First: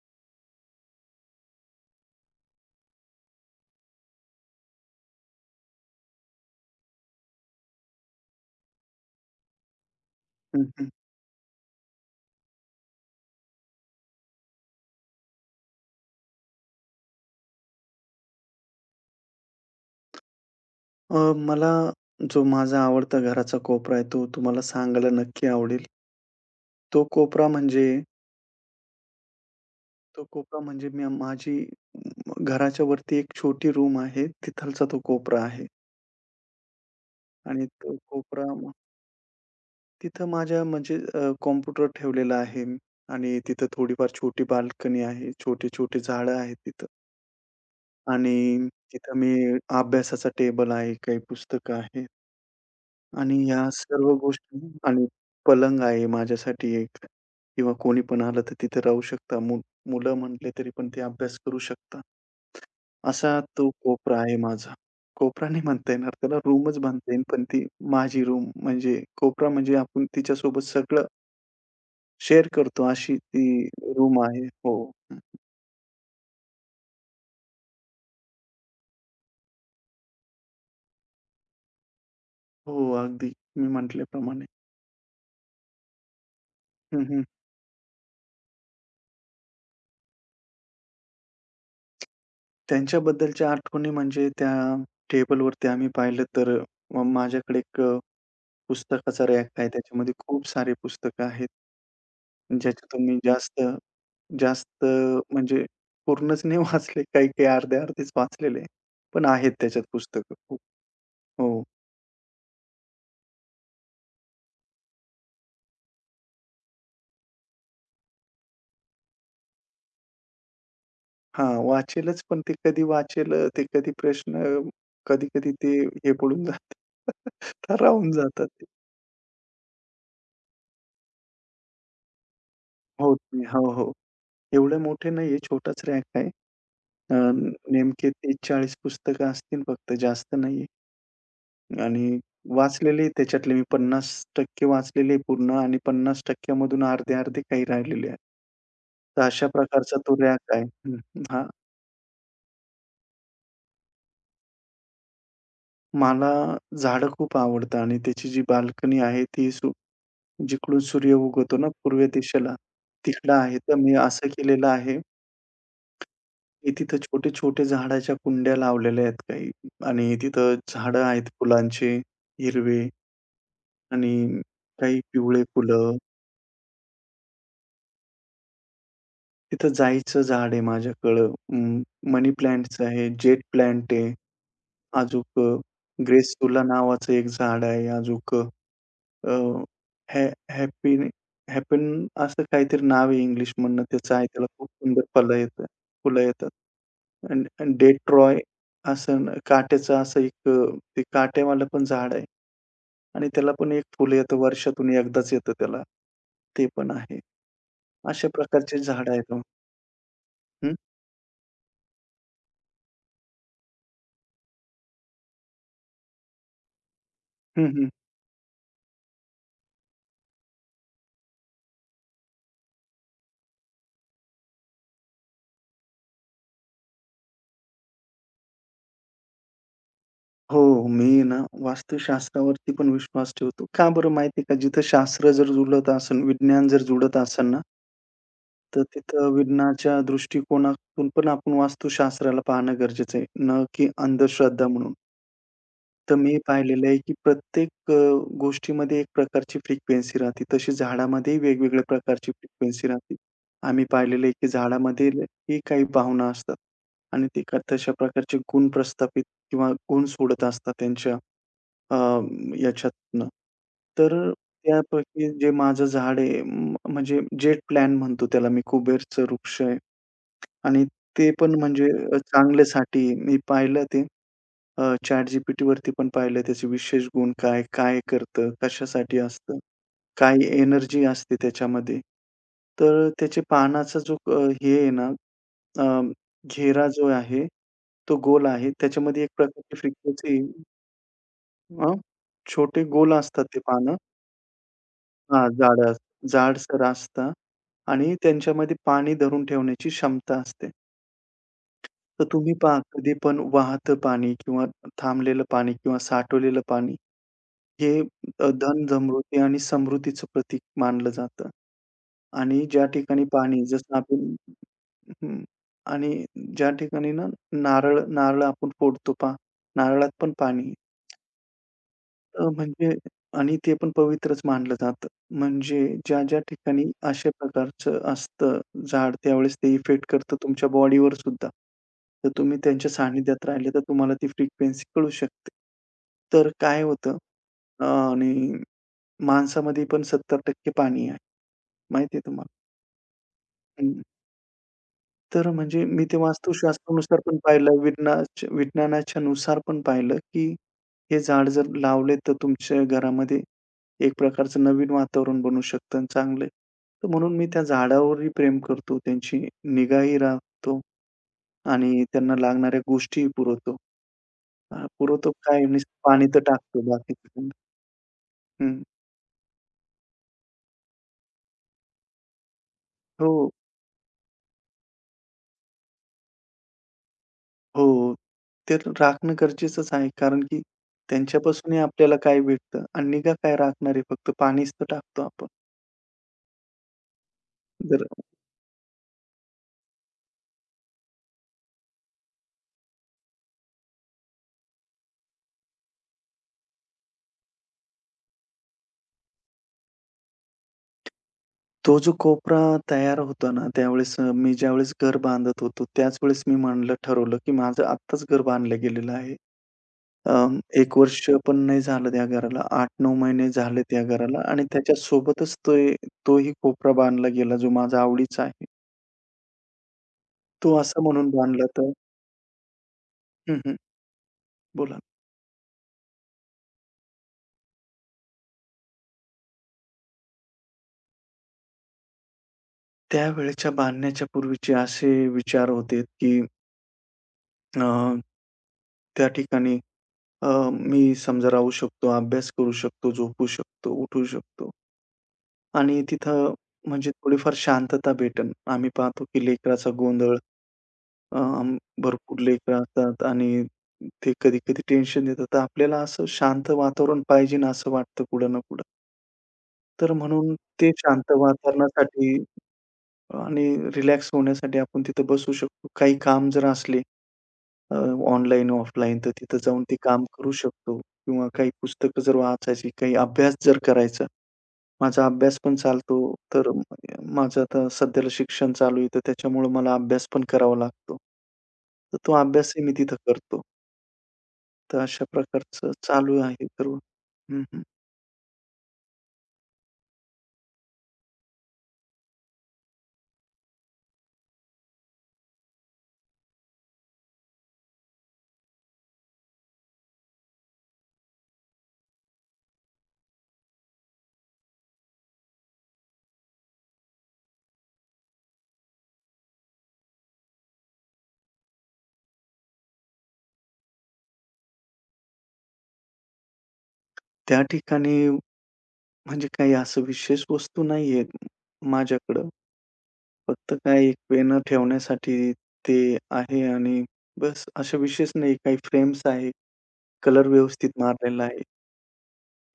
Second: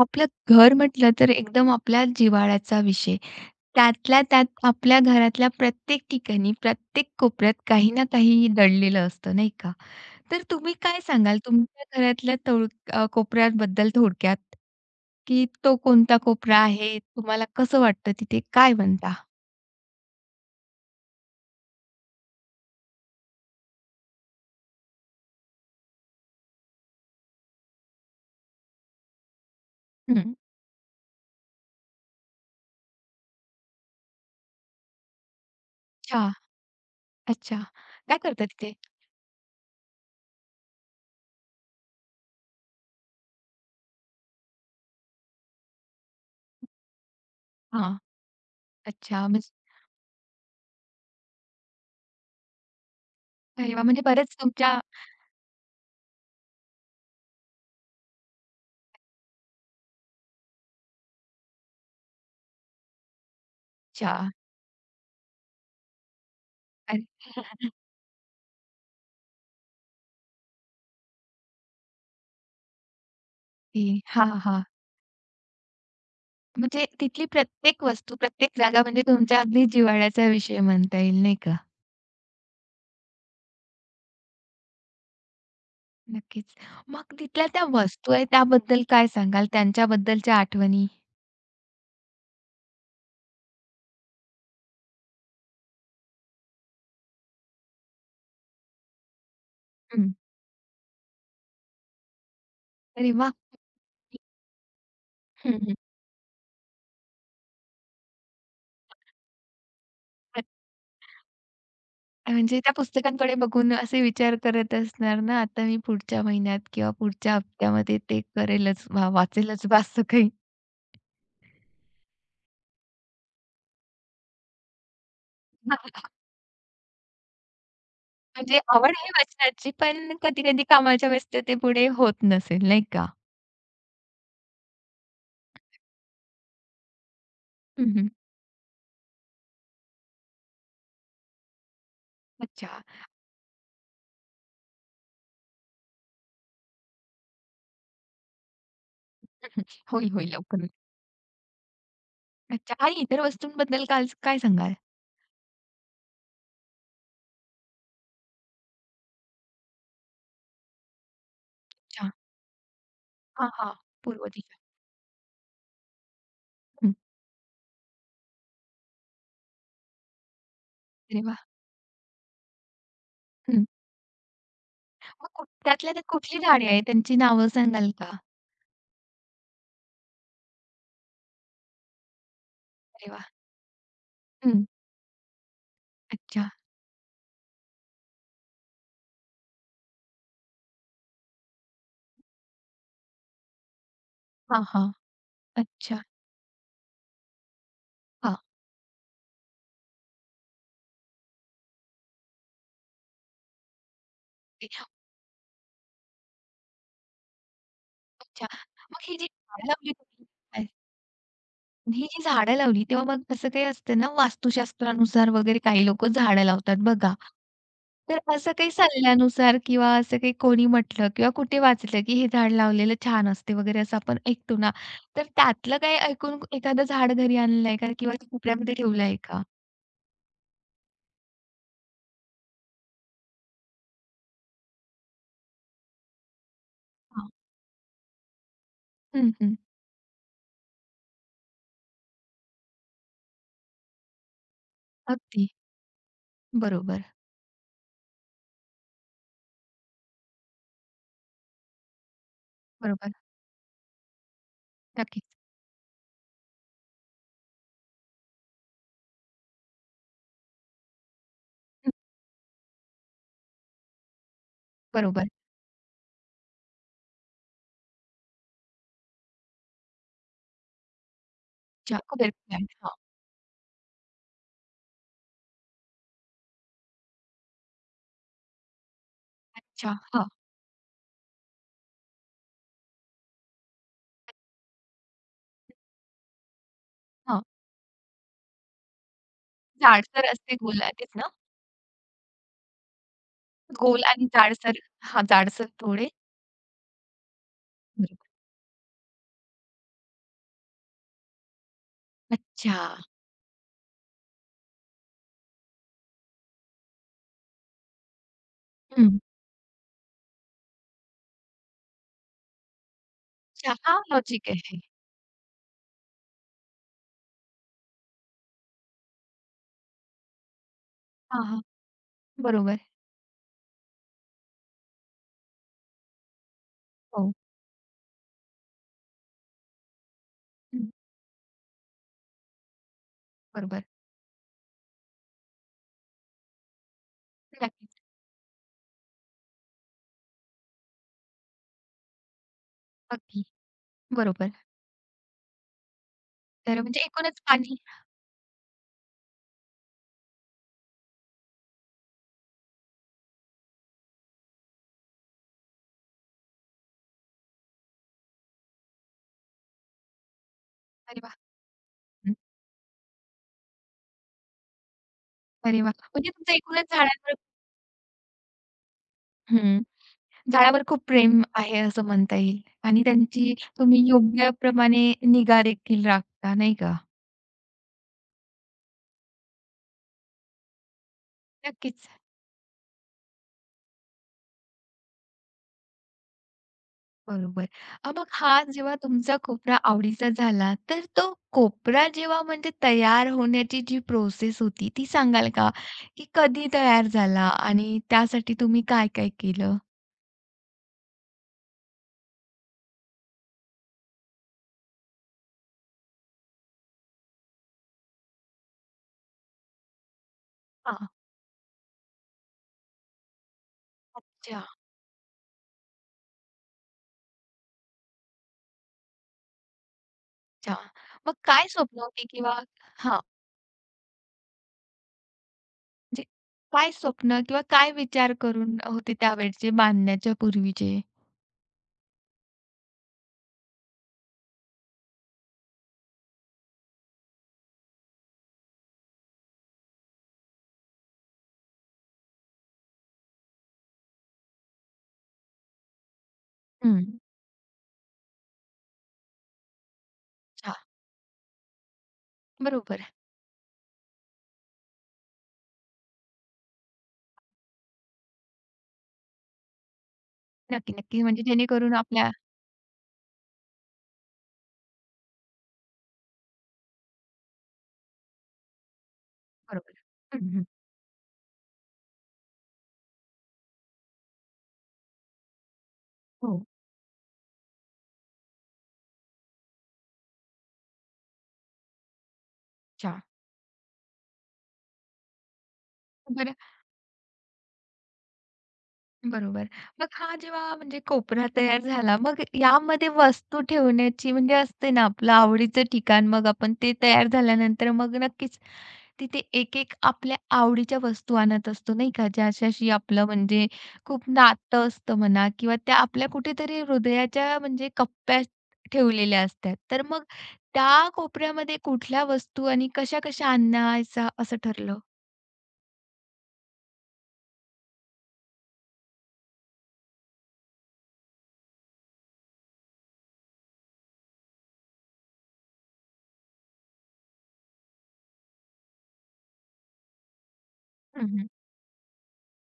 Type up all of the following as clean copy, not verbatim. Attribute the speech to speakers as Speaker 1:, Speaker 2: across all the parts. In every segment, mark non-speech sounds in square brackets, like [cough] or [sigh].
Speaker 1: आपलं घर म्हटलं तर एकदम आपल्या जिव्हाळ्याचा विषय. त्यातल्या त्यात आपल्या घरातल्या प्रत्येक ठिकाणी, प्रत्येक कोपऱ्यात काही ना काही दडलेलं असतं, नाही का? तर
Speaker 2: हं,
Speaker 1: तुम्ही
Speaker 2: हं.
Speaker 1: काय सांगाल तुमच्या घरातल्या तोड कोपऱ्याबद्दल थोडक्यात? की तो कोणता कोपरा आहे? तुम्हाला कसं वाटतं तिथे? काय म्हणता?
Speaker 2: मला जो माझा आवडता घराचा कोपरा आहे, तो तुम्हाला सांगायला नक्की आवडेल. तो कोपरा म्हणजे तो
Speaker 1: हं.
Speaker 2: कोपरा म्हणजे मी माझी घराच्या वरती एक छोटी रूम आहे, तिथलचा तो कोपरा आहे.
Speaker 1: अच्छा, अच्छा.
Speaker 2: आणि तो
Speaker 1: काय करता
Speaker 2: कोपरा मग
Speaker 1: तिथे?
Speaker 2: तिथं माझ्या म्हणजे कॉम्प्युटर ठेवलेला आहे आणि तिथं थोडीफार छोटी बाल्कनी आहे. छोटे-छोटे झाडं आहेत तिथं
Speaker 1: हां.
Speaker 2: आणि तिथं
Speaker 1: अच्छा.
Speaker 2: मी
Speaker 1: म्हणजे
Speaker 2: अभ्यासाचा टेबल आहे, काही पुस्तकं आहे. आणि या
Speaker 1: अरे वाह! म्हणजे
Speaker 2: सर्व
Speaker 1: बरेच
Speaker 2: गोष्टी
Speaker 1: तुमच्या
Speaker 2: आणि पलंग आहे माझ्यासाठी एक किंवा कोणी पण आलं तर तिथे राहू शकता. मुलं म्हटले तरी पण ते अभ्यास करू शकता. असा तो कोपरा
Speaker 1: अच्छा.
Speaker 2: आहे माझा. कोपरा नाही म्हणता येणार त्याला रूमच
Speaker 1: अरे.
Speaker 2: म्हणता येईल, पण ती
Speaker 1: [laughs]
Speaker 2: माझी रूम म्हणजे कोपरा म्हणजे आपण तिच्यासोबत सगळं शेअर करतो अशी ती रूम
Speaker 1: हां,
Speaker 2: आहे.
Speaker 1: हां.
Speaker 2: हो.
Speaker 1: म्हणजे तिथली प्रत्येक वस्तू, प्रत्येक जागा म्हणजे तुमच्या अगदी जिव्हाळ्याचा विषय म्हणता येईल, नाही का?
Speaker 2: हो, अगदी मी म्हटल्याप्रमाणे.
Speaker 1: नक्कीच.
Speaker 2: हं,
Speaker 1: मग
Speaker 2: हं.
Speaker 1: तिथल्या त्या वस्तू आहेत त्याबद्दल काय सांगाल? त्यांच्याबद्दलच्या आठवणी?
Speaker 2: त्यांच्याबद्दलच्या आठवणी म्हणजे त्या टेबलवरती आम्ही पाहिलं तर माझ्याकडे एक पुस्तकाचा रॅक आहे.
Speaker 1: हं.
Speaker 2: त्याच्यामध्ये खूप सारे पुस्तकं आहेत. ज्याच्यातून
Speaker 1: अरे
Speaker 2: मी
Speaker 1: वाह!
Speaker 2: जास्त जास्त
Speaker 1: हं,
Speaker 2: म्हणजे
Speaker 1: हं.
Speaker 2: पूर्णच नाही [laughs] वाचले. काही-काही अर्धे-अर्धेच वाचलेले आहे. पण आहेत त्याच्यात पुस्तकं खूप. हो.
Speaker 1: म्हणजे त्या पुस्तकांकडे बघून असे विचार करत असणार ना, आता मी पुढच्या महिन्यात किंवा पुढच्या हप्त्यामध्ये ते करेलच वा वाचेलच बा असं काही.
Speaker 2: हां, वाचेलच पण ते कधी वाचेल ते कधी प्रश्न कधी-कधी ते हे
Speaker 1: [laughs]
Speaker 2: पडून जातं. [laughs] राहून जातात
Speaker 1: म्हणजे
Speaker 2: ते.
Speaker 1: आवड आहे वाचनाची, पण कधी-कधी कामाच्या व्यस्ततेपुढे होत नसेल, नाही का?
Speaker 2: होत नाही. हो, हो. एवढे मोठे नाहीये, छोटाच रॅक आहे. अ,
Speaker 1: हं, हं.
Speaker 2: नेमके 30-40 पुस्तकं असतील फक्त, जास्त नाहीये. आणि
Speaker 1: अच्छा.
Speaker 2: वाचलेले त्याच्यातले मी 50% वाचलेले आहे पूर्ण आणि 50% मधून अर्धे-अर्धे काही राहिलेले आहे. तर अशा
Speaker 1: [laughs]
Speaker 2: प्रकारचा
Speaker 1: होईल,
Speaker 2: तो
Speaker 1: होईल
Speaker 2: रॅक आहे.
Speaker 1: लवकर.
Speaker 2: हं, हां.
Speaker 1: अच्छा आणि इतर वस्तूंबद्दल काल काय सांगाल?
Speaker 2: मला झाडं खूप आवडतात आणि त्याची जी बाल्कनी आहे ती जिकडून सूर्य उगवतो ना पूर्व
Speaker 1: अच्छा.
Speaker 2: दिशेला, तिकडं
Speaker 1: हां,
Speaker 2: आहे.
Speaker 1: हां.
Speaker 2: तर मी
Speaker 1: पूर्व
Speaker 2: असं
Speaker 1: दिशा.
Speaker 2: केलेलं आहे, की
Speaker 1: हं.
Speaker 2: तिथं छोटे-छोटे झाडाच्या कुंड्या लावलेल्या आहेत काही आणि तिथं झाडं
Speaker 1: अरे
Speaker 2: आहेत
Speaker 1: वाह!
Speaker 2: फुलांचे हिरवे
Speaker 1: हं.
Speaker 2: आणि काही
Speaker 1: मग
Speaker 2: पिवळे
Speaker 1: कुठ त्यातल्या
Speaker 2: फुलं
Speaker 1: त्यात कुठली झाडे आहेत त्यांची नावं सांगाल का?
Speaker 2: तिथं जाईचं झाड आहे माझ्याकडं. मनी प्लांट्स आहे,
Speaker 1: अरे वाह!
Speaker 2: जेट प्लांट आहे.
Speaker 1: हं.
Speaker 2: अजूक अ,
Speaker 1: अच्छा.
Speaker 2: ग्रेसुला नावाचं एक झाड आहे. अजूक अ, हॅ हॅपी हॅपन असं काहीतरी नाव आहे इंग्लिशमधनं त्याचं आहे. त्याला
Speaker 1: हां,
Speaker 2: खूप
Speaker 1: हां.
Speaker 2: सुंदर फलं येतात
Speaker 1: अच्छा.
Speaker 2: फुलं येतात. आणि आणि
Speaker 1: हां.
Speaker 2: डेट्रॉय असं काट्याचं असं एक ते काट्यावालं पण झाड आहे. आणि त्याला पण एक फुल येतं
Speaker 1: ते
Speaker 2: वर्षातून एकदाच येतं त्याला. ते पण आहे. अशा
Speaker 1: अच्छा.
Speaker 2: प्रकारचे
Speaker 1: मग
Speaker 2: झाडं
Speaker 1: ही जी
Speaker 2: आहेत.
Speaker 1: झाडं लावली तुम्ही
Speaker 2: हं.
Speaker 1: ही जी झाडं लावली तेव्हा मग असं काही असतं ना, वास्तुशास्त्रानुसार वगैरे काही लोकं झाडं लावतात बघा.
Speaker 2: हं, हं.
Speaker 1: तर असं काही सल्ल्यानुसार किंवा असं काही कोणी म्हटलं किंवा कुठे वाचलं, की हे झाड लावलेलं छान असते वगैरे असं आपण ऐकतो ना, तर त्यातलं काही ऐकून एखादं झाड घरी आणलं आहे का किंवा ते कोपऱ्यामध्ये ठेवलं आहे का?
Speaker 2: हो, हो. मी ना वास्तुशास्त्रावरती पण विश्वास ठेवतो. का बरं माहिती आहे का? जिथं शास्त्र जर जुळत असेल, विज्ञान जर जुळत
Speaker 1: हां.
Speaker 2: असेल ना, तर तिथं
Speaker 1: हं, हं.
Speaker 2: विज्ञानाच्या दृष्टिकोनातून पण आपण वास्तुशास्त्राला पाहणं गरजेचं आहे, ना की अंधश्रद्धा म्हणून.
Speaker 1: अगदी.
Speaker 2: तर मी पाहिलेलं आहे,
Speaker 1: बरोबर,
Speaker 2: की प्रत्येक गोष्टीमध्ये एक प्रकारची फ्रिक्वेन्सी राहते. तशी झाडामध्येही वेगवेगळ्या प्रकारची फ्रिक्वेन्सी
Speaker 1: बरोबर.
Speaker 2: राहते. आम्ही पाहिलेलं आहे, की झाडामध्ये
Speaker 1: नक्कीच.
Speaker 2: ही काही भावना असतात आणि ते तशा प्रकारचे गुण प्रस्थापित किंवा गुण सोडत असतात त्यांच्या
Speaker 1: हं.
Speaker 2: अ, याच्यातनं. तर
Speaker 1: बरोबर.
Speaker 2: त्यापैकी जे माझं झाड आहे म्हणजे जेट प्लॅन्ट म्हणतो त्याला मी कुबेरचं वृक्ष आहे आणि ते पण म्हणजे
Speaker 1: अच्छा कुबेर प्लांट. हां.
Speaker 2: चांगल्यासाठी आहे. मी पाहिलं ते ChatGPTवरती पण पाहिलं त्याचे विशेष गुण काय? काय करतं? कशासाठी असतं?
Speaker 1: अच्छा. हां,
Speaker 2: काय एनर्जी असते त्याच्यामध्ये? तर त्याच्या पानाचा जो हे आहे ना अ, घेरा जो
Speaker 1: हां.
Speaker 2: आहे, तो गोल आहे. त्याच्यामध्ये एक प्रकारची
Speaker 1: जाडसर
Speaker 2: फ्रिक्वेन्सी
Speaker 1: असते गुलाबीच ना?
Speaker 2: छोटे गोल असतात ते पानं.
Speaker 1: गोल आणि जाडसर हां,
Speaker 2: हां,
Speaker 1: जाडसर थोडे.
Speaker 2: जाडसर असतात आणि त्यांच्यामध्ये पाणी धरून ठेवण्याची क्षमता असते. तर तुम्ही पहा
Speaker 1: अच्छा.
Speaker 2: कधी पण वाहतं पाणी किंवा थांबलेलं पाणी किंवा साठवलेलं पाणी हे धन,
Speaker 1: हं.
Speaker 2: समृद्धी आणि समृद्धीचं प्रतीक मानलं जातं. आणि ज्या ठिकाणी पाणी
Speaker 1: चहा
Speaker 2: जसं आपण
Speaker 1: लॉजिक आहे.
Speaker 2: हं. आणि ज्या ठिकाणी ना नारळ नारळ आपण फोडतो पहा, नारळात पण पाणी आहे.
Speaker 1: हां, हां. बरोबर.
Speaker 2: म्हणजे आणि ते पण पवित्रच मानलं जातं. म्हणजे ज्या-ज्या ठिकाणी अशा
Speaker 1: हो.
Speaker 2: प्रकारचं असतं झाड, त्यावेळेस ते इफेक्ट करतं तुमच्या
Speaker 1: हं.
Speaker 2: बॉडीवर सुद्धा. तर तुम्ही त्यांच्या सानिध्यात राहिले तर
Speaker 1: बरोबर.
Speaker 2: तुम्हाला ती फ्रिक्वेन्सी कळू शकते. तर काय होतं
Speaker 1: नक्कीच.
Speaker 2: आणि माणसामध्ये पण 70% पाणी आहे. माहिती आहे तुम्हाला?
Speaker 1: अगदी. बरोबर.
Speaker 2: तर म्हणजे मी ते
Speaker 1: तर म्हणजे
Speaker 2: वास्तुशास्त्रानुसार पण
Speaker 1: एकूणच पाणी
Speaker 2: पाहिलं, विज्ञानाच्या नुसार पण पाहिलं, की हे झाड जर लावले तर तुमच्या घरामध्ये एक प्रकारचं नवीन वातावरण बनू शकतं आणि चांगलं आहे. तर म्हणून मी त्या झाडावरही प्रेम करतो, त्यांची निगाही राखतो
Speaker 1: अरे वाह!
Speaker 2: आणि
Speaker 1: हं.
Speaker 2: त्यांना लागणाऱ्या गोष्टीही पुरवतो. पुरवतो काय
Speaker 1: अरे वाह!
Speaker 2: नुसतं पाणी
Speaker 1: म्हणजे
Speaker 2: तर
Speaker 1: तुमचं
Speaker 2: टाकतो
Speaker 1: एकूणच
Speaker 2: बाकी
Speaker 1: झाडांवर
Speaker 2: हं.
Speaker 1: हं. झाडावर खूप प्रेम आहे असं म्हणता येईल आणि
Speaker 2: हो.
Speaker 1: त्यांची तुम्ही योग्य प्रमाणे निगा देखील राखता, नाही का?
Speaker 2: हो. ते तर राखणं गरजेचंच आहे. कारण की त्यांच्यापासूनही
Speaker 1: नक्कीच.
Speaker 2: आपल्याला काय भेटतं? आणि निगा काय राखणार आहे? फक्त पाणीच तर टाकतो आपण.
Speaker 1: बरोबर.
Speaker 2: जर
Speaker 1: मग हा जेव्हा तुमचा कोपरा आवडीचा झाला, तर तो कोपरा जेव्हा म्हणजे तयार होण्याची जी प्रोसेस होती, ती सांगाल का? की कधी तयार झाला आणि त्यासाठी तुम्ही काय-काय केलं?
Speaker 2: तो जो कोपरा तयार होतो ना, त्यावेळेस मी ज्यावेळेस घर बांधत होतो, त्याच वेळेस मी म्हणलं ठरवलं, की माझं आत्ताच घर बांधलं गेलेलं आहे. 1
Speaker 1: हां.
Speaker 2: वर्ष पण नाही झालं त्या घराला. 8-9 महिने झाले त्या घराला
Speaker 1: अच्छा,
Speaker 2: आणि त्याच्यासोबतच ते तोही कोपरा बांधला गेला, जो माझा आवडीचा आहे. तो
Speaker 1: अच्छा.
Speaker 2: असा म्हणून
Speaker 1: मग
Speaker 2: बांधला
Speaker 1: काय
Speaker 2: तर
Speaker 1: स्वप्न होती किंवा हां,
Speaker 2: हं, हं. बोला.
Speaker 1: म्हणजे काय स्वप्न किंवा काय विचार करून होते त्यावेळचे बांधण्याच्या पूर्वीचे?
Speaker 2: त्यावेळेच्या बांधण्याच्या पूर्वीचे असे विचार होते, की अ, त्या ठिकाणी मी समजा राहू शकतो, अभ्यास करू शकतो, झोपू शकतो, उठू शकतो आणि तिथं
Speaker 1: हं.
Speaker 2: म्हणजे थोडीफार शांतता भेटेल. आम्ही पाहतो, की लेकराचा गोंधळ
Speaker 1: अच्छा.
Speaker 2: अ, भरपूर लेकरं
Speaker 1: बरोबर.
Speaker 2: असतात आणि ते कधी-कधी टेन्शन देतात. तर आपल्याला असं शांत वातावरण पाहिजे ना असं वाटतं कुठं ना कुठं. तर म्हणून ते
Speaker 1: नक्की, नक्की.
Speaker 2: शांत
Speaker 1: म्हणजे जेणेकरून आपल्या
Speaker 2: वातावरणासाठी आणि रिलॅक्स होण्यासाठी आपण तिथं बसू शकतो. काही काम जर असले अ, ऑनलाईन, ऑफलाईन तर तिथं जाऊन
Speaker 1: बरोबर.
Speaker 2: ते काम
Speaker 1: हं,
Speaker 2: करू
Speaker 1: हं.
Speaker 2: शकतो किंवा काही पुस्तकं जर वाचायची, काही अभ्यास जर करायचा. माझा अभ्यास पण चालतो,
Speaker 1: हो.
Speaker 2: तर माझं आता सध्याला शिक्षण चालू आहे, तर त्याच्यामुळं मला अभ्यास पण करावा लागतो. तर तो अभ्यासही मी तिथं
Speaker 1: अच्छा.
Speaker 2: करतो. तर अशा प्रकारचं चालू
Speaker 1: बरं
Speaker 2: आहे सर्व. हं, हं.
Speaker 1: बरोबर. मग हा जेव्हा म्हणजे कोपरा तयार झाला, मग यामध्ये वस्तू ठेवण्याची म्हणजे असते ना आपलं आवडीचं ठिकाण, मग आपण ते तयार झाल्यानंतर मग नक्कीच तिथे एक-एक आपल्या आवडीच्या वस्तू आणत असतो, नाही का? ज्याच्याशी आपलं म्हणजे खूप नातं असतं म्हणा किंवा त्या आपल्या कुठेतरी हृदयाच्या म्हणजे कप्प्यात ठेवलेल्या असतात. तर मग त्या कोपऱ्यामध्ये कुठल्या वस्तू आणि कशा-कशा आणायचा असं ठरलं?
Speaker 2: त्या ठिकाणी म्हणजे काही असं विशेष वस्तू नाहीये माझ्याकडं. फक्त काय एक पेनं ठेवण्यासाठी ते आहे आणि बस. अशा विशेष नाही काही फ्रेम्स आहेत. कलर व्यवस्थित मारलेला
Speaker 1: हं,
Speaker 2: आहे.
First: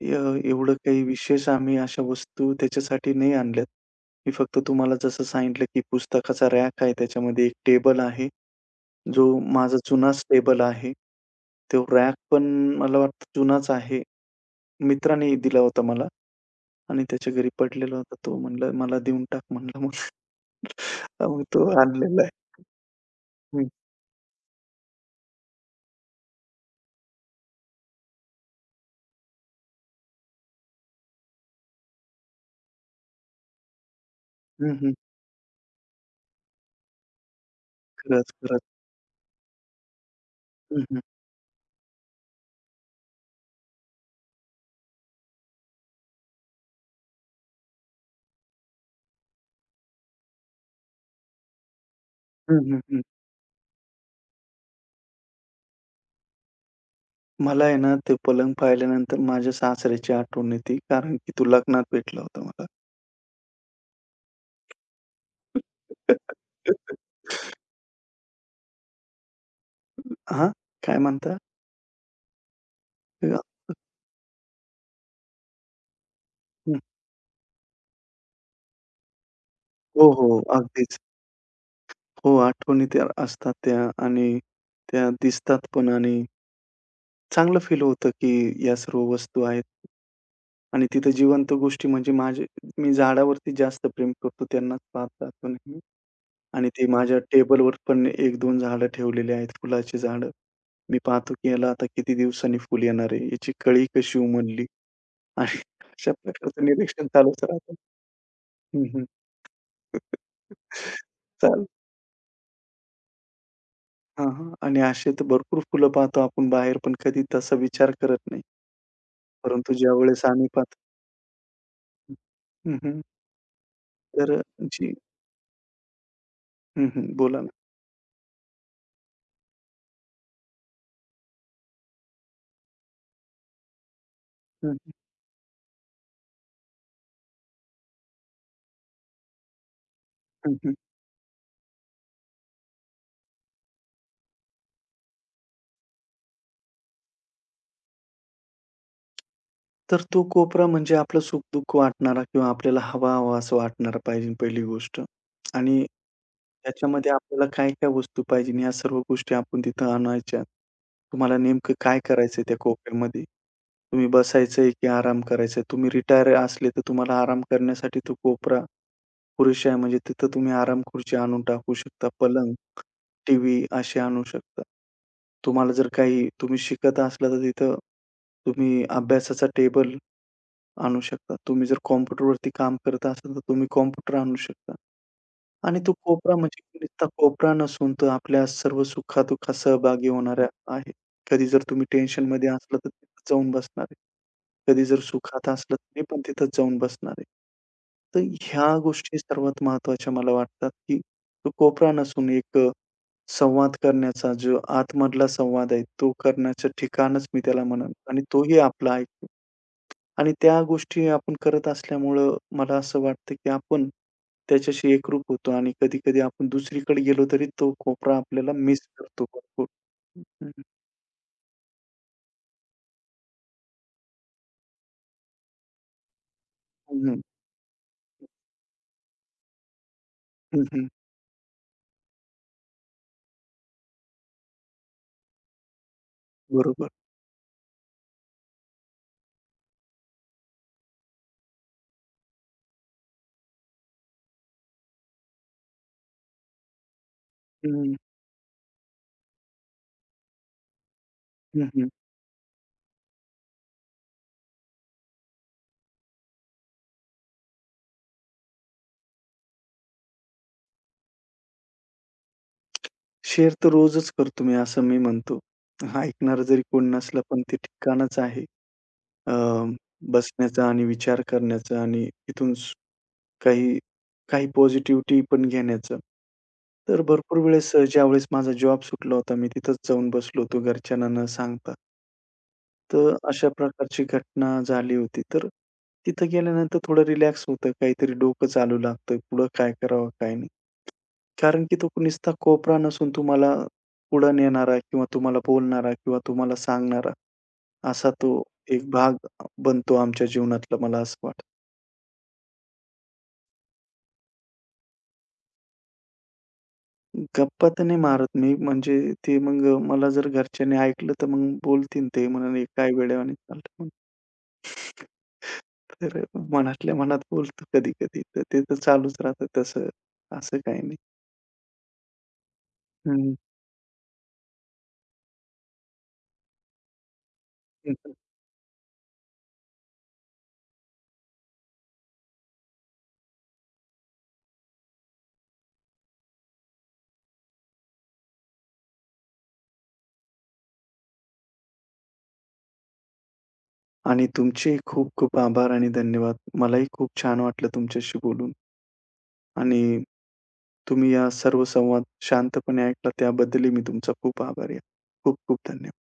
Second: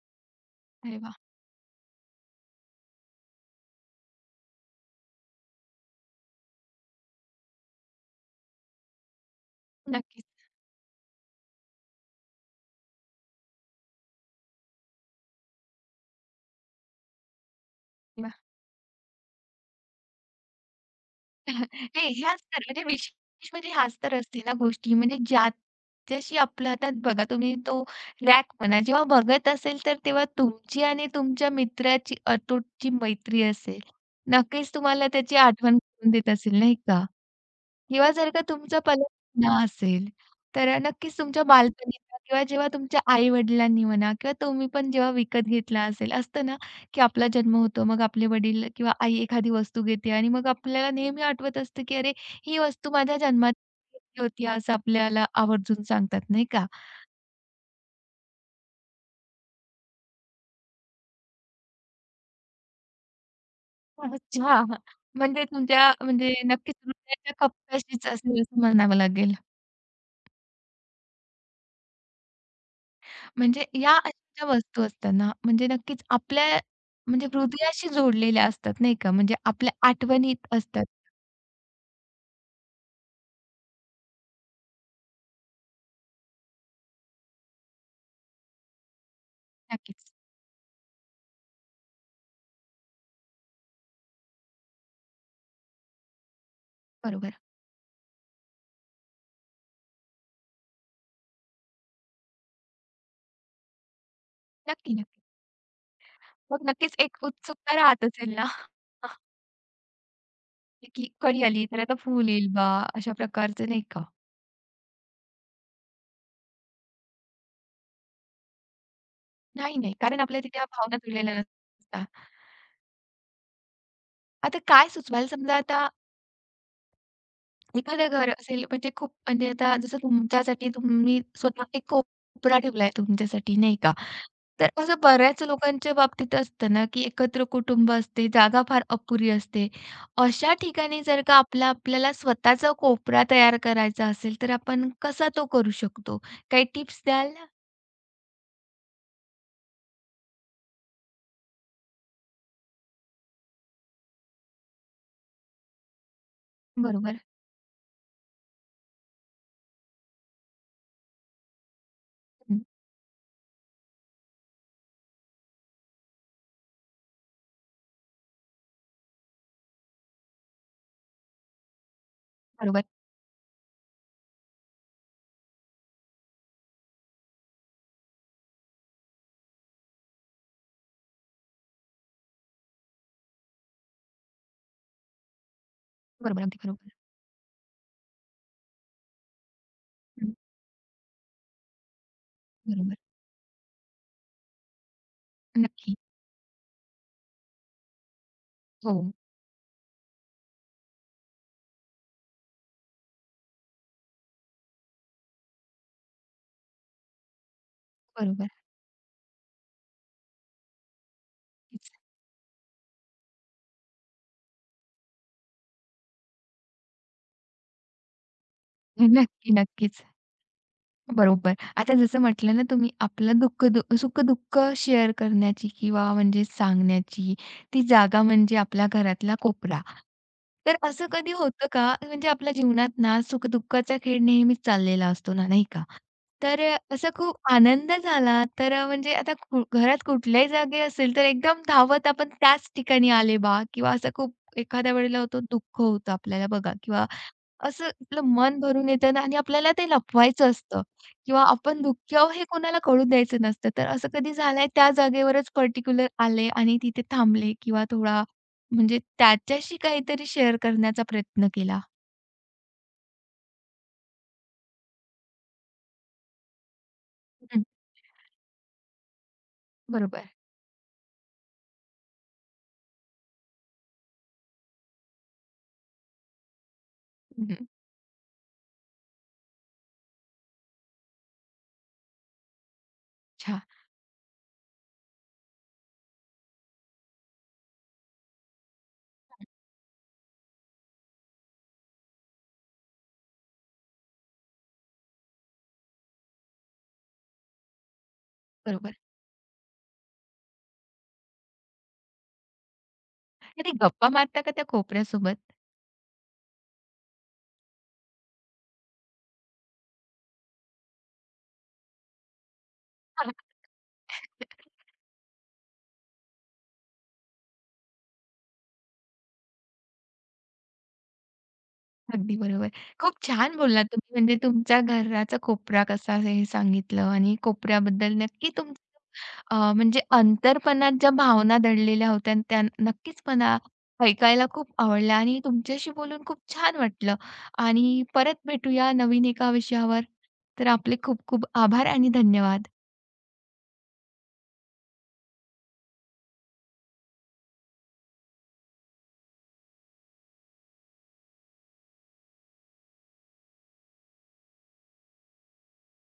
Speaker 2: अ, एवढं
Speaker 1: अरे
Speaker 2: काही
Speaker 1: वाह!
Speaker 2: विशेष आम्ही अशा वस्तू त्याच्यासाठी नाही आणल्यात. मी फक्त तुम्हाला जसं सांगितलं, की पुस्तकाचा रॅक आहे. त्याच्यामध्ये एक टेबल आहे, जो माझा जुनाच
Speaker 1: नक्कीच.
Speaker 2: टेबल आहे. तो रॅक पण मला वाटतं जुनाच आहे. मित्राने दिला होता मला आणि त्याच्या घरी पडलेला होता. तो म्हणला, "मला देऊन टाक" म्हणला मग. [laughs] मग तो
Speaker 1: [laughs] नाही
Speaker 2: आणलेला आहे.
Speaker 1: ह्याच तर म्हणजे विशेष
Speaker 2: हं.
Speaker 1: म्हणजे ह्याच तर असते ना गोष्टी म्हणजे ज्याच्याशी आपलं आता बघा तुम्ही तो रॅक म्हणा जेव्हा बघत असेल तर तेव्हा तुमची आणि तुमच्या मित्राची अतूटची मैत्री असेल. नक्कीच
Speaker 2: हं, हं.
Speaker 1: तुम्हाला त्याची आठवण करून देत असेल नाही का? किंवा जर
Speaker 2: खरंच,
Speaker 1: का
Speaker 2: खरंच.
Speaker 1: तुमचा ना असेल, तर
Speaker 2: हं, हं.
Speaker 1: नक्कीच तुमच्या बालपणी म्हणा किंवा जेव्हा तुमच्या आई-वडिलांनी म्हणा किंवा तुम्ही पण जेव्हा विकत घेतला असेल, असतं ना, की आपला जन्म होतो, मग आपले वडील किंवा आई एखादी वस्तू घेते आणि मग आपल्याला नेहमी आठवत असतं, की "अरे, ही
Speaker 2: हं,
Speaker 1: वस्तू
Speaker 2: हं,
Speaker 1: माझ्या जन्मात घेतली होती," असं आपल्याला आवर्जून सांगतात, नाही का?
Speaker 2: मला आहे ना, ते पलंग पाहिल्यानंतर माझ्या सासऱ्याची आठवण येते, कारण की तो लग्नात भेटला होता मला.
Speaker 1: अच्छा. म्हणजे तुमच्या म्हणजे नक्कीच
Speaker 2: [laughs]
Speaker 1: हृदयाच्या कप्प्याशीच असेल, असं म्हणावं लागेल.
Speaker 2: हां? काय म्हणता?
Speaker 1: म्हणजे या अशा ज्या वस्तू असतात ना, म्हणजे नक्कीच आपल्या
Speaker 2: हं,
Speaker 1: म्हणजे हृदयाशी जोडलेल्या असतात नाही का? म्हणजे आपल्या
Speaker 2: हो, हो.
Speaker 1: आठवणीत असतात.
Speaker 2: अगदीच. हो, आठवणी त्या असतात त्या आणि त्या दिसतात पण आणि चांगलं फील होतं, की या सर्व वस्तू आहेत
Speaker 1: नक्कीच.
Speaker 2: आणि तिथं जिवंत गोष्टी म्हणजे माझे मी झाडावरती जास्त प्रेम करतो, त्यांनाच पाहत नेहमी. आणि ते माझ्या
Speaker 1: बरोबर.
Speaker 2: टेबलवर पण 1-2 झाडं ठेवलेली आहेत, फुलाची झाडं. मी पाहतो की याला आता किती दिवसांनी फुल येणार आहे, याची कळी कशी उमलली
Speaker 1: नक्की, नक्की.
Speaker 2: आणि अशा
Speaker 1: मग
Speaker 2: प्रकारचं
Speaker 1: नक्कीच
Speaker 2: निरीक्षण
Speaker 1: एक
Speaker 2: चालूच राहतं.
Speaker 1: उत्सुकता राहत असेल ना,
Speaker 2: हं, हं.
Speaker 1: [laughs] की
Speaker 2: [laughs]
Speaker 1: कधी आली
Speaker 2: चालेल.
Speaker 1: तर आता फूल येईल बा, अशा प्रकारचं नाही का?
Speaker 2: हां, हां. आणि असे तर भरपूर फुलं पाहतो आपण बाहेर, पण कधी तसा विचार करत नाही. परंतु
Speaker 1: नाही, नाही. कारण
Speaker 2: ज्यावेळेस
Speaker 1: आपल्या
Speaker 2: आम्ही
Speaker 1: तिथे ह्या
Speaker 2: पाहतो
Speaker 1: भावना जुळलेल्या नसतात.
Speaker 2: हं, हं. तर
Speaker 1: आता काय
Speaker 2: जी
Speaker 1: सुचवाल समजा आता
Speaker 2: हं, हं. बोला ना.
Speaker 1: एखादं घर असेल म्हणजे खूप म्हणजे आता जसं तुमच्यासाठी तुम्ही स्वतः एक कोपरा ठेवलाय तुमच्यासाठी नाही का? तर
Speaker 2: हं, हं.
Speaker 1: असं बऱ्याच लोकांच्या बाबतीत असतं ना, की एकत्र कुटुंब असते, जागा फार अपुरी असते. अशा
Speaker 2: हं, हं.
Speaker 1: ठिकाणी जर का आपला आपल्याला स्वतःचा कोपरा तयार करायचा असेल, तर आपण कसा तो करू शकतो? काही टिप्स द्याल?
Speaker 2: तर तो कोपरा म्हणजे आपलं सुख-दुःख वाटणारा किंवा आपल्याला हवा-हवा असं वाटणारा पाहिजे पहिली गोष्ट. आणि त्याच्यामध्ये
Speaker 1: बरोबर.
Speaker 2: आपल्याला काय-काय वस्तू पाहिजे ह्या सर्व गोष्टी आपण तिथं आणायच्या. तुम्हाला नेमकं काय करायचंय त्या
Speaker 1: हं.
Speaker 2: कोपऱ्यामध्ये? तुम्ही बसायचंय की आराम करायचाय? तुम्ही रिटायर असले तर तुम्हाला आराम करण्यासाठी तो कोपरा पुरुष आहे म्हणजे तिथं तुम्ही आराम-खुर्ची आणून टाकू शकता, पलंग,
Speaker 1: बरोबर.
Speaker 2: टीव्ही असे आणू शकता. तुम्हाला जर काही तुम्ही शिकत असला तर तिथं तुम्ही अभ्यासाचा टेबल आणू शकता. तुम्ही जर कॉम्प्युटरवरती काम करत असाल तर तुम्ही कॉम्प्युटर आणू शकता. आणि तो कोपरा
Speaker 1: बरोबर. अगदी
Speaker 2: म्हणजे
Speaker 1: बरोबर.
Speaker 2: नुसता कोपरा नसून तो आपल्या सर्व सुखा सहभागी
Speaker 1: हं.
Speaker 2: होणारा आहे. कधी जर तुम्ही टेन्शनमध्ये असला तर
Speaker 1: बरोबर.
Speaker 2: तिथं जाऊन बसणार आहे. कधी जर सुखात असलं
Speaker 1: नक्की.
Speaker 2: तरी पण तिथंच जाऊन बसणार आहे. तर ह्या
Speaker 1: हो.
Speaker 2: गोष्टी सर्वात महत्त्वाच्या मला वाटतात, की तो कोपरा नसून एक संवाद करण्याचा जो आतमधला संवाद आहे, तो करण्याचं ठिकाणच मी त्याला म्हणेन आणि
Speaker 1: बरोबर.
Speaker 2: तोही आपला ऐकतो आणि त्या गोष्टी आपण करत
Speaker 1: [laughs]
Speaker 2: असल्यामुळं मला असं वाटतं, की आपण त्याच्याशी एकरूप होतो आणि कधी-कधी आपण दुसरीकडे गेलो तरी तो कोपरा आपल्याला मिस करतो
Speaker 1: नक्की,
Speaker 2: भरपूर.
Speaker 1: नक्कीच.
Speaker 2: हं,
Speaker 1: बरोबर. आता जसं म्हटलं ना तुम्ही आपलं दुःख दु सुख-दुःख शेअर करण्याची किंवा म्हणजे
Speaker 2: हं.
Speaker 1: सांगण्याची ती जागा म्हणजे आपल्या घरातला कोपरा.
Speaker 2: हं,
Speaker 1: तर
Speaker 2: हं.
Speaker 1: असं कधी होतं का म्हणजे आपल्या जीवनात ना सुख-दुःखाचा खेळ नेहमीच चाललेला असतो ना, नाही का? तर
Speaker 2: बरोबर.
Speaker 1: असं खूप आनंद झाला तर म्हणजे आता कु घरात कुठल्याही जागी असेल तर एकदम धावत आपण त्याच ठिकाणी आले बा किंवा असं खूप एखाद्या वेळेला होतो दुःख होतं आपल्याला बघा किंवा असं
Speaker 2: हं,
Speaker 1: आपलं मन भरून येतं ना आणि आपल्याला ते लपवायचं असतं किंवा
Speaker 2: हं,
Speaker 1: आपण
Speaker 2: हं.
Speaker 1: दुःखी आहोत हे कोणाला कळू द्यायचं नसतं. तर असं कधी झालंय त्या जागेवरच पर्टिक्युलर आले आणि तिथे थांबले किंवा थोडा म्हणजे त्याच्याशी काहीतरी शेअर करण्याचा प्रयत्न केला?
Speaker 2: शेअर तर रोजच करतो मी, असं मी म्हणतो. ऐकणारं जरी कोणी नसलं, पण ते
Speaker 1: हं,
Speaker 2: ठिकाणच आहे अ,
Speaker 1: बरोबर.
Speaker 2: बसण्याचं आणि विचार करण्याचं आणि तिथून काही काही पॉझिटिव्हिटी पण घेण्याचं. तर भरपूर
Speaker 1: हं,
Speaker 2: वेळेस ज्यावेळेस माझा जॉब सुटला होता, मी तिथंच जाऊन बसलो होतो घरच्यांना न सांगता. तर अशा
Speaker 1: अच्छा,
Speaker 2: प्रकारची घटना झाली होती. तर तिथं गेल्यानंतर थोडं रिलॅक्स होतं, काहीतरी डोकं चालू लागतं, पुढं काय करावं, काय नाही. कारण की तो नुसता कोपरा नसून तुम्हाला पुढे नेणारा किंवा तुम्हाला बोलणारा किंवा तुम्हाला सांगणारा, असा तो एक
Speaker 1: बरोबर.
Speaker 2: भाग बनतो आमच्या जीवनातला मला असं वाटतं.
Speaker 1: कधी गप्पा मारता का त्या कोपऱ्यासोबत?
Speaker 2: गप्पा तर नाही मारत मी म्हणजे ते मग मला जर घरच्यांनी ऐकलं तर मग बोलतील ते म्हणून काय वेड्यावानी चालतं." म्हणून.
Speaker 1: [laughs]
Speaker 2: तर मनातल्या मनात बोलतो कधी-कधी तर ते तर चालूच राहतं तसं, असं काही नाही.
Speaker 1: अगदी बरोबर. खूप
Speaker 2: हं,
Speaker 1: छान बोललात तुम्ही. म्हणजे तुमच्या घराचा कोपरा कसा आहे हे सांगितलं आणि
Speaker 2: हं.
Speaker 1: कोपऱ्याबद्दल नक्की तुमचं म्हणजे अंतर्पणात ज्या भावना दडलेल्या होत्या त्या नक्कीच मला ऐकायला खूप आवडल्या आणि तुमच्याशी बोलून खूप छान वाटलं आणि परत भेटूया नवीन एका विषयावर. तर आपले खूप खूप आभार आणि धन्यवाद.
Speaker 2: आणि तुमचे खूप-खूप आभार आणि धन्यवाद. मलाही खूप छान वाटलं तुमच्याशी बोलून. आणि तुम्ही या सर्व संवाद शांतपणे ऐकला त्याबद्दलही मी तुमचा खूप आभारी आहे. खूप खूप धन्यवाद.